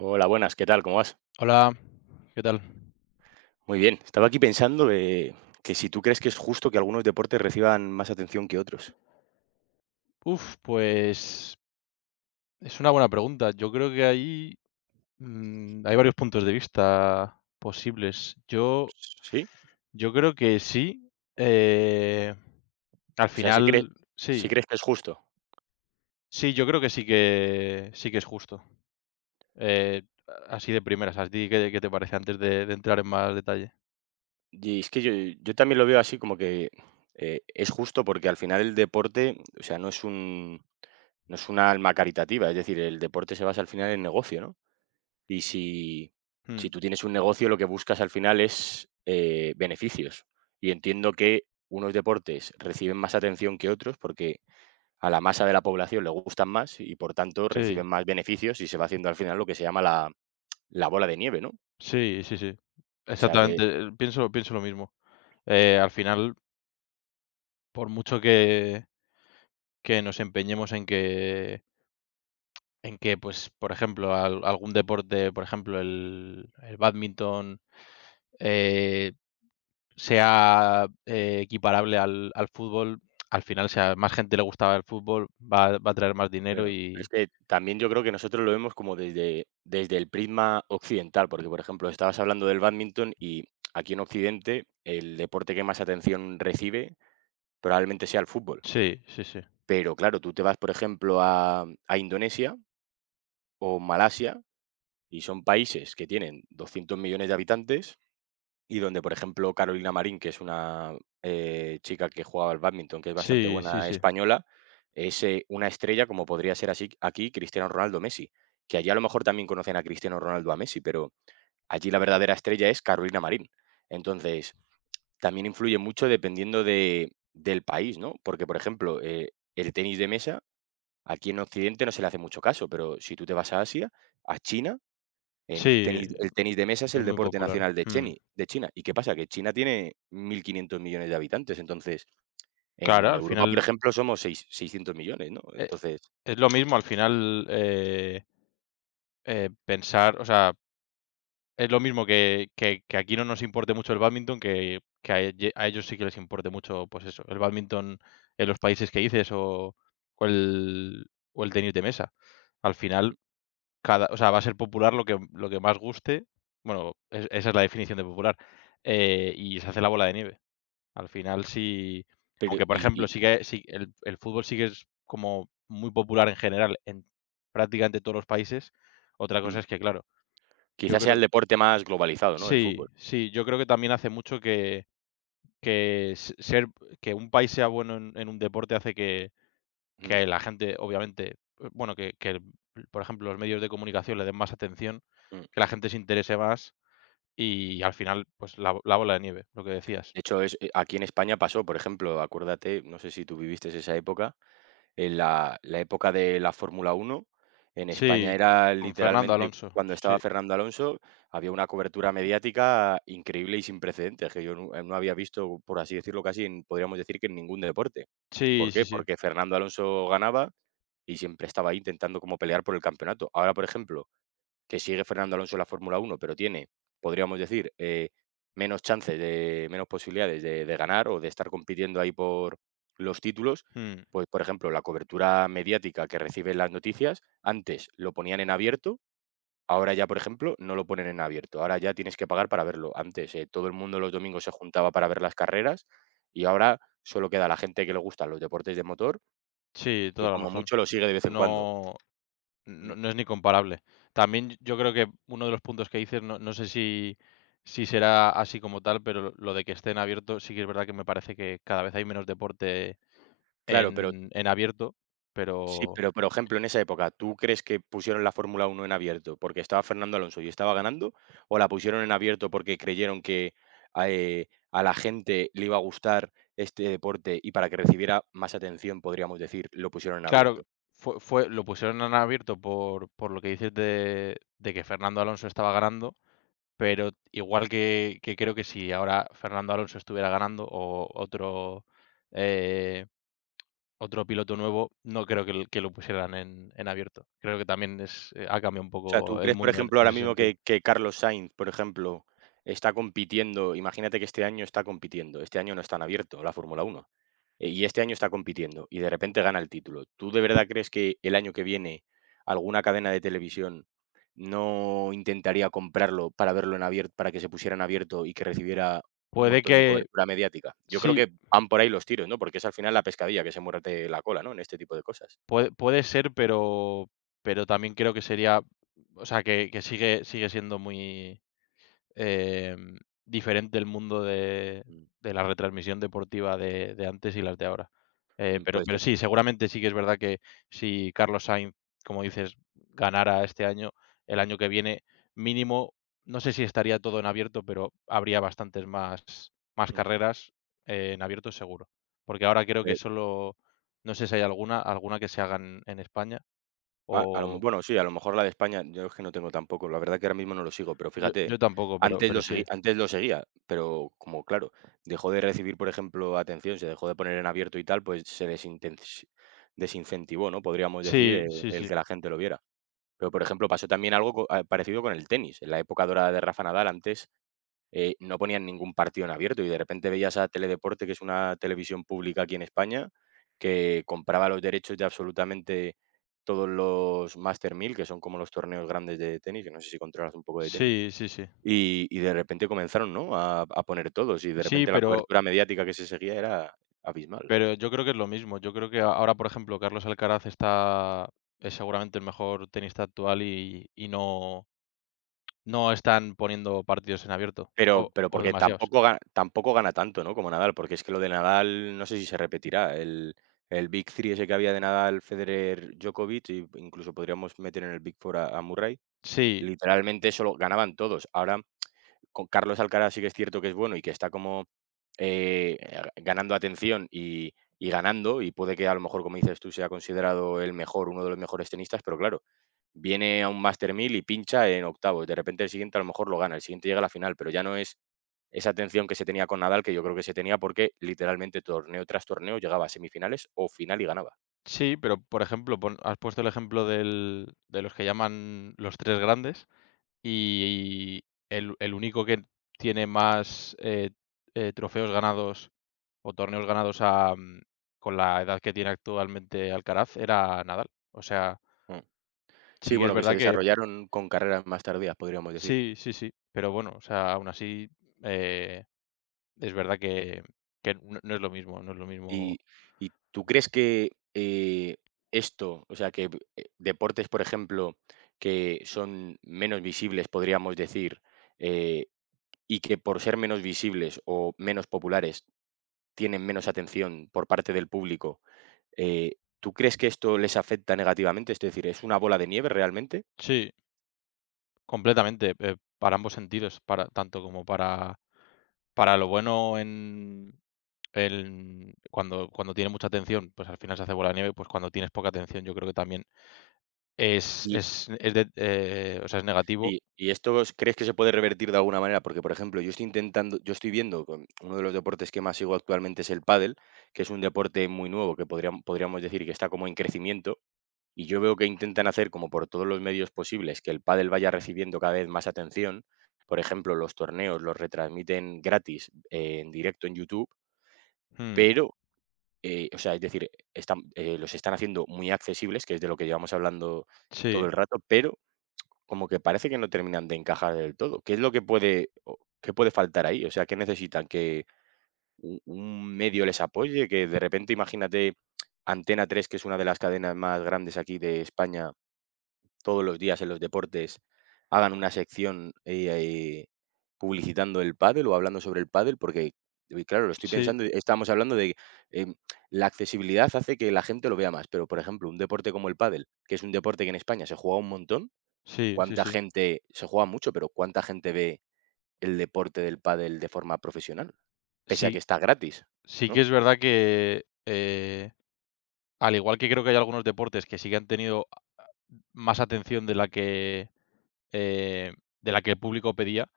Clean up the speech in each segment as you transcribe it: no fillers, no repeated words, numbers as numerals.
Hola, buenas, ¿qué tal? ¿Cómo vas? Hola, ¿qué tal? Muy bien. Estaba aquí pensando que si tú crees que es justo que algunos deportes reciban más atención que otros. Uf, pues es una buena pregunta. Yo creo que ahí hay varios puntos de vista posibles. Yo, ¿Sí? yo creo que sí. eh, Al O sea, final, si sí. crees que es justo. Sí, yo creo que sí que sí que es justo. Eh, Así de primeras, ¿a ti qué te parece antes de entrar en más detalle? Y es que yo también lo veo así como que es justo porque al final el deporte, o sea, no es una alma caritativa, es decir, el deporte se basa al final en negocio, ¿no? Y si, si Mm, tú tienes un negocio, lo que buscas al final es beneficios. Y entiendo que unos deportes reciben más atención que otros porque a la masa de la población le gustan más y por tanto reciben sí, más beneficios y se va haciendo al final lo que se llama la bola de nieve, ¿no? sí, sí, sí. O sea, Exactamente. de, Pienso lo mismo. Al final, por mucho que nos empeñemos en que, pues, por ejemplo, al algún deporte, por ejemplo, el bádminton, eh, sea, equiparable al fútbol. Al final, si a más gente le gusta el fútbol, va a traer más dinero claro, es y que también yo creo que nosotros lo vemos como desde el prisma occidental, porque por ejemplo, estabas hablando del bádminton y aquí en Occidente el deporte que más atención recibe probablemente sea el fútbol. sí, sí, sí. Pero claro, tú te vas, por ejemplo, a Indonesia o Malasia, y son países que tienen 200 millones de habitantes. Y donde, por ejemplo, Carolina Marín, que es una chica que jugaba al bádminton, que es bastante Sí, sí, buena sí. española, es, una estrella como podría ser así aquí Cristiano Ronaldo, Messi, que allí a lo mejor también conocen a Cristiano Ronaldo, a Messi, pero allí la verdadera estrella es Carolina Marín. Entonces, también influye mucho dependiendo de del país, ¿no? Porque, por ejemplo, el tenis de mesa aquí en Occidente no se le hace mucho caso, pero si tú te vas a Asia, a China, en Sí, tenis, el tenis de mesa es es el muy deporte popular. nacional de Mm. De China. ¿Y qué pasa? Que China tiene 1.500 millones de habitantes. Entonces, Claro, en al Europa, por final, ejemplo, somos 600 millones, ¿no? eh, Entonces, es lo mismo, al final, pensar, o sea, es lo mismo que, que aquí no nos importe mucho el bádminton, que a, a ellos sí que les importe mucho, pues eso, el bádminton en los países que dices o el, o el tenis de mesa. Al final, o sea, va a ser popular lo que más guste. Bueno, esa es la definición de popular. Y se hace la bola de nieve. Al final, sí. pero Aunque, por y, ejemplo, y, sí que sí, el fútbol sí que es como muy popular en general en prácticamente todos los países. Otra cosa mm, es que, claro, yo quizás sea el creo, deporte más globalizado, ¿no? El sí, fútbol. sí, yo creo que también hace mucho que se ser que un país sea bueno en un deporte hace que Mm, que la gente, obviamente, bueno, por ejemplo, los medios de comunicación le den más atención, mm. que la gente se interese más y al final, pues la bola de nieve, lo que decías. De hecho, aquí en España pasó, por ejemplo. Acuérdate, no sé si tú viviste esa época. En la época de la Fórmula Uno en España Sí, era con Fernando literalmente Alonso, cuando estaba sí. Fernando Alonso, había una cobertura mediática increíble y sin precedentes, que yo no había visto, por así decirlo, casi en podríamos decir que en ningún deporte. Sí, ¿Por sí, qué? sí. Porque Fernando Alonso ganaba y siempre estaba ahí intentando como pelear por el campeonato. Ahora, por ejemplo, que sigue Fernando Alonso en la Fórmula Uno, pero tiene, podríamos decir, menos chances, menos posibilidades de ganar o de estar compitiendo ahí por los títulos, Mm, pues por ejemplo, la cobertura mediática que reciben las noticias, antes lo ponían en abierto, ahora ya, por ejemplo, no lo ponen en abierto, ahora ya tienes que pagar para verlo. Antes todo el mundo los domingos se juntaba para ver las carreras, y ahora solo queda la gente que le gustan los deportes de motor, sí, que toda la como razón. mucho lo sigue de vez en cuando. No Mm. No, no es ni comparable. También yo creo que uno de los puntos que dices, no, no sé si será así como tal, pero lo de que estén abiertos, sí que es verdad que me parece que cada vez hay menos deporte Claro, pero en abierto, sí, pero pero, por ejemplo, en esa época, ¿tú crees que pusieron la Fórmula Uno en abierto porque estaba Fernando Alonso y estaba ganando? ¿O la pusieron en abierto porque creyeron que a la gente le iba a gustar este deporte y para que recibiera más atención, podríamos decir, lo pusieron en claro, abierto? fue, lo pusieron en abierto por lo que dices de que Fernando Alonso estaba ganando, pero igual que creo que si ahora Fernando Alonso estuviera ganando o otro eh, otro piloto nuevo, no creo que lo pusieran en abierto. Creo que también ha cambiado un O sea, ¿tú poco el crees, por mundo en ejemplo, ahora ese mismo sentido. que Carlos Sainz, por ejemplo, está compitiendo? Imagínate que este año está compitiendo, este año no está en abierto la Fórmula Uno, y este año está compitiendo y de repente gana el título. ¿Tú de verdad crees que el año que viene alguna cadena de televisión no intentaría comprarlo para verlo en abierto, para que se pusiera en abierto y que recibiera un Puede montón de que, cobertura mediática? Yo creo sí, que van por ahí los tiros, ¿no? Porque es al final la pescadilla que se muerde la cola, ¿no? En este tipo de cosas. puede ser, pero también creo que sería, o sea, que sigue siendo muy, em, diferente el mundo de, Mm, de la retransmisión deportiva de antes y las de ahora. Eh, mm, pero, puede pero ser. sí, seguramente sí que es verdad que si Carlos Sainz, como dices, ganara este año, el año que viene, mínimo, no sé si estaría todo en abierto, pero habría bastantes más Mm. carreras en abierto seguro. Porque ahora creo que solo, no sé si hay alguna que se hagan en España Ah, a lo me o bueno, sí, a lo mejor la de España, yo es que no tengo tampoco, la verdad que ahora mismo no lo sigo, pero yo, fíjate, ¿eh? yo tampoco, pero, pero sí. Antes lo seguía, pero como claro, dejó de recibir, por ejemplo, atención, se dejó de poner en abierto y tal, pues se desintensi desincentivó, ¿no? Podríamos decir, Sí, sí, el sí. que la gente lo viera. Pero, por ejemplo, pasó también algo parecido con el tenis. En la época dorada de Rafa Nadal, antes no ponían ningún partido en abierto y de repente veías a Teledeporte, que es una televisión pública aquí en España, que compraba los derechos de absolutamente todos los Master 1000, que son como los torneos grandes de tenis, que no sé si controlas un poco de tenis, Sí, sí, sí. Y de repente comenzaron, ¿no?, a poner todos, y de Sí, repente la pero cobertura mediática que se seguía era abismal. pero yo creo que es lo mismo. Yo creo que ahora, por ejemplo, Carlos Alcaraz está es seguramente el mejor tenista actual y no están poniendo partidos en abierto, Pero o pero o porque demasiados. Tampoco gana tanto, ¿no?, como Nadal, porque es que lo de Nadal no sé si se repetirá, el Big 3 ese que había de Nadal, Federer, Djokovic, y incluso podríamos meter en el Big four a Murray. Sí, Literalmente solo ganaban todos. Ahora, con Carlos Alcaraz sí que es cierto que es bueno y que está como, eh, ganando atención y ganando, y puede que a lo mejor, como dices tú, sea considerado el mejor, uno de los mejores tenistas, pero claro, viene a un Master 1000 y pincha en octavos. De repente el siguiente a lo mejor lo gana, el siguiente llega a la final, pero ya no es esa atención que se tenía con Nadal, que yo creo que se tenía porque literalmente torneo tras torneo llegaba a semifinales o final y ganaba. sí, pero, por ejemplo, pon has puesto el ejemplo del de los que llaman los 3 grandes, y el único que tiene más, trofeos ganados o torneos ganados con la edad que tiene actualmente Alcaraz era Nadal. O sea, Mm. Sí, sí que es bueno, que se verdad que desarrollaron con carreras más tardías, podríamos decir. sí, sí, sí, pero bueno, o sea, aún así, eh, es verdad que no es lo mismo, no es lo ¿Y, mismo. y tú crees que esto, o sea, que deportes, por ejemplo, que son menos visibles, podríamos decir, eh, y que por ser menos visibles o menos populares tienen menos atención por parte del público, eh, ¿tú crees que esto les afecta negativamente? Es decir, ¿es una bola de nieve realmente? Sí, completamente, para ambos sentidos, para tanto como para lo bueno en cuando tiene mucha atención, pues al final se hace bola de nieve, pues cuando tienes poca atención, yo creo que también es Y es es de o sea, es negativo. y esto os crees que se puede revertir de alguna manera, porque, por ejemplo, yo estoy viendo con uno de los deportes que más sigo actualmente es el pádel, que es un deporte muy nuevo que podríamos decir que está como en crecimiento, y yo veo que intentan hacer como por todos los medios posibles que el pádel vaya recibiendo cada vez más atención. Por ejemplo, los torneos los retransmiten gratis en directo en YouTube, Mm, pero, o sea, es decir, los están haciendo muy accesibles, que es de lo que llevamos hablando todo sí, el rato, pero como que parece que no terminan de encajar del todo. ¿Qué es lo que puede, o qué puede faltar ahí? O sea, ¿qué necesitan? ¿Que un medio les apoye? Que de repente, imagínate, Antena Tres, que es una de las cadenas más grandes aquí de España, todos los días en los deportes, hagan una sección eh, publicitando el pádel o hablando sobre el pádel, porque claro, lo estoy sí, pensando, estamos hablando de em, la accesibilidad hace que la gente lo vea más, pero por ejemplo, un deporte como el pádel, que es un deporte que en España se juega un montón, sí, sí, ¿cuánta sí. gente se juega mucho, pero cuánta gente ve el deporte del pádel de forma profesional? Pese a que Sí, está gratis, sí que ¿no? es verdad que. Al igual que creo que hay algunos deportes que sí que han tenido más atención eh, de la que el público pedía,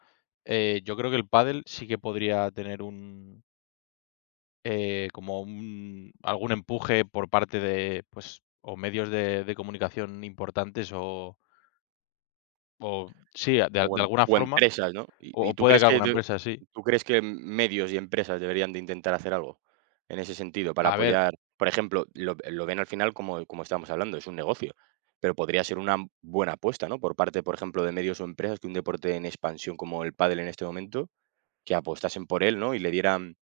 yo creo que el pádel sí que podría tener un, como un algún empuje por parte de, pues, o medios de comunicación importantes o sí, O de alguna o forma, empresas, ¿no? ¿Y o, y o tú pueda crees que que alguna de empresa, sí. tú crees que medios y empresas deberían de intentar hacer algo en ese sentido para A ver, apoyar? Por ejemplo, lo ven al final como como estábamos hablando, es un negocio, pero podría ser una buena apuesta, ¿no? Por parte, por ejemplo, de medios o empresas que un deporte en expansión como el pádel en este momento que apostasen por él, ¿no? Y le dieran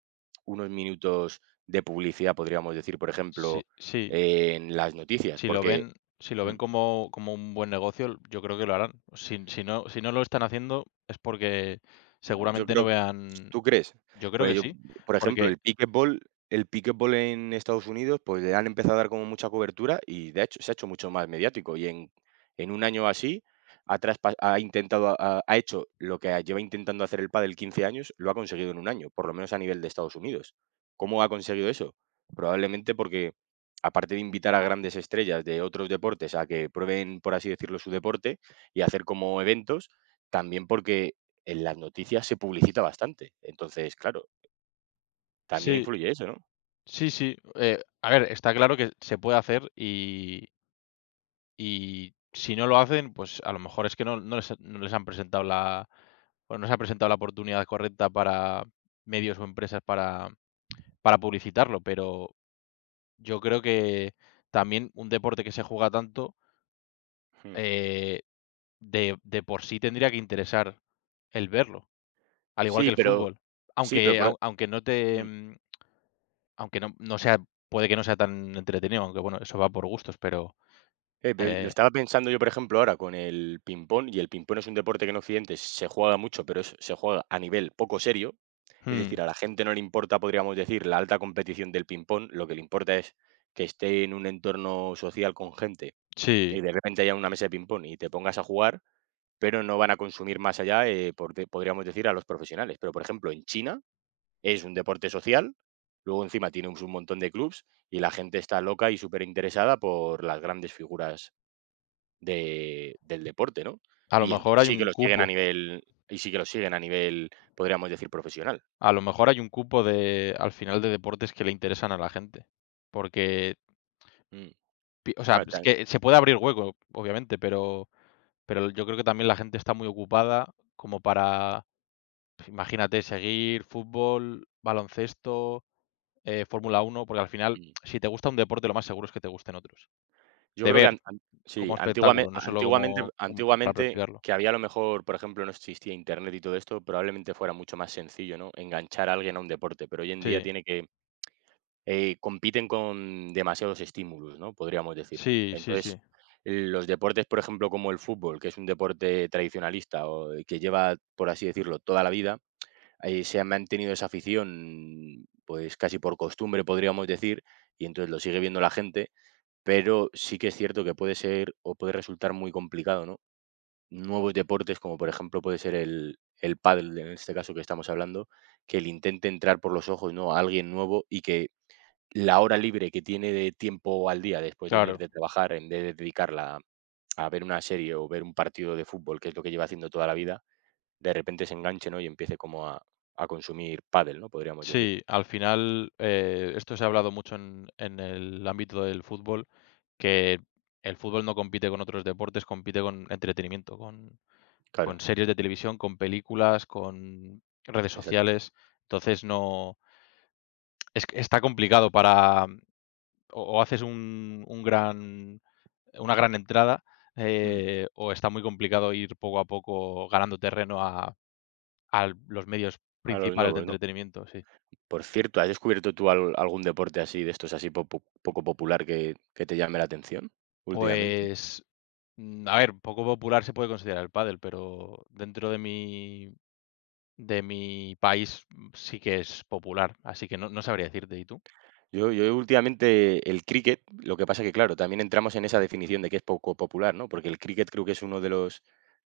unos minutos de publicidad, podríamos decir, por sí, ejemplo, sí. en las noticias, Si lo porque, ven si lo mm, ven como un buen negocio, yo creo que lo harán. Si no si no lo están haciendo es porque yo seguramente no creo. vean ¿Tú crees? yo creo Pues que yo, sí, por ejemplo, porque el Pickleball en Estados Unidos, pues le han empezado a dar como mucha cobertura y de hecho se ha hecho mucho más mediático, y en un año así ha traspa ha intentado ha ha hecho lo que lleva intentando hacer el pádel 15 años, lo ha conseguido en un año, por lo menos a nivel de Estados Unidos. ¿Cómo ha conseguido eso? Probablemente porque, aparte de invitar a grandes estrellas de otros deportes a que prueben, por así decirlo, su deporte y hacer como eventos, también porque en las noticias se publicita bastante. Entonces, claro, también sí, influye eso, ¿no? sí, sí, a ver, está claro que se puede hacer y si no lo hacen, pues a lo mejor es que no les han presentado la o no se ha presentado la oportunidad correcta para medios o empresas para publicitarlo, pero yo creo que también un deporte que se juega tanto, Mm. eh de por sí tendría que interesar el verlo, al igual Sí, que el pero, fútbol. sí, pero Aunque por au aunque no te, mm, mm, aunque no no sea puede que no sea tan entretenido, aunque bueno, eso va por gustos, pero, pero lo eh estaba pensando yo, por ejemplo, ahora con el ping-pong, y el ping-pong es un deporte que en Occidente se juega mucho, pero se juega a nivel poco serio. Es mm, decir, a la gente no le importa, podríamos decir, la alta competición del ping-pong, lo que le importa es que esté en un entorno social con gente y sí, de repente haya una mesa de ping-pong y te pongas a jugar, pero no van a consumir más allá, podríamos decir, a los profesionales. Pero, por ejemplo, en China es un deporte social, luego encima tiene un montón de clubs y la gente está loca y súper interesada por las grandes figuras de, del deporte, ¿no? a lo mejor hay un cupo, Y sí que lo siguen a nivel, podríamos decir, profesional. a lo mejor hay un cupo de al final de deportes que le interesan a la gente, porque Mm. pi o sea, Ahora, es tan- que se puede abrir hueco, obviamente, pero yo creo que también la gente está muy ocupada como para, imagínate, seguir fútbol, baloncesto, Fórmula 1, porque al final, mm. si te gusta un deporte, lo más seguro es que te gusten otros. Yo De creo que ver, an- an- sí, como antiguamente, espectáculo, no solo como para antiguamente practicarlo. que había a lo mejor, por ejemplo, no existía internet y todo esto, probablemente fuera mucho más sencillo, ¿no? Enganchar a alguien a un deporte, pero hoy en día Sí, tiene que compiten con demasiados estímulos, ¿no? Podríamos decir. sí, sí, Entonces, sí, los deportes, por ejemplo, como el fútbol, que es un deporte tradicionalista o que lleva, por así decirlo, toda la vida, se ha mantenido esa afición, pues casi por costumbre, podríamos decir, y entonces lo sigue viendo la gente, pero sí que es cierto que puede ser o puede resultar muy complicado, ¿no? Nuevos deportes, como por ejemplo puede ser el pádel, en este caso que estamos hablando, que le intente entrar por los ojos, ¿no?, a alguien nuevo, y que la hora libre que tiene de tiempo al día después de venir claro. de trabajar, en vez de dedicarla a ver una serie o ver un partido de fútbol, que es lo que lleva haciendo toda la vida, de repente se enganche, ¿no?, y empiece como a consumir pádel, ¿no? Podríamos decir. Sí, al final, esto se ha hablado mucho en el ámbito del fútbol, que el fútbol no compite con otros deportes, compite con entretenimiento, con, Claro, con series de televisión, con películas, con redes exacto. sociales. Entonces, no, es que está complicado o haces un gran una gran entrada Mm, o está muy complicado ir poco a poco ganando terreno a los medios a los principales de nuevos, ¿no? entretenimiento, sí. Por cierto, ¿has descubierto tú algún deporte así, de estos así poco, poco popular, que te llame la atención últimamente? Pues, a ver, poco popular se puede considerar el pádel, pero dentro de mi país sí que es popular, así que no sabría decirte. ¿Y tú? Yo últimamente el cricket, lo que pasa que, claro, también entramos en esa definición de que es poco popular, ¿no? Porque el cricket creo que es uno de los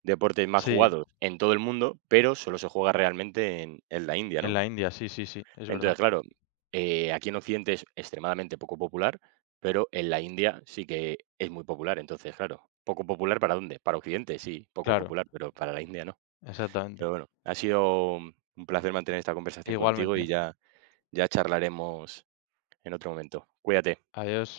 deportes más Sí, jugados en todo el mundo, pero solo se juega realmente en la India, en ¿no? la India, sí, sí, sí, es verdad. Entonces, claro, aquí en Occidente es extremadamente poco popular, pero en la India sí que es muy popular. Entonces, claro, ¿poco popular para dónde? Para Occidente, sí, poco Claro, popular, pero para la India no. exactamente. Pero bueno, ha sido un placer mantener esta conversación contigo y Igualmente. ya, ya charlaremos en otro momento. Cuídate. Adiós.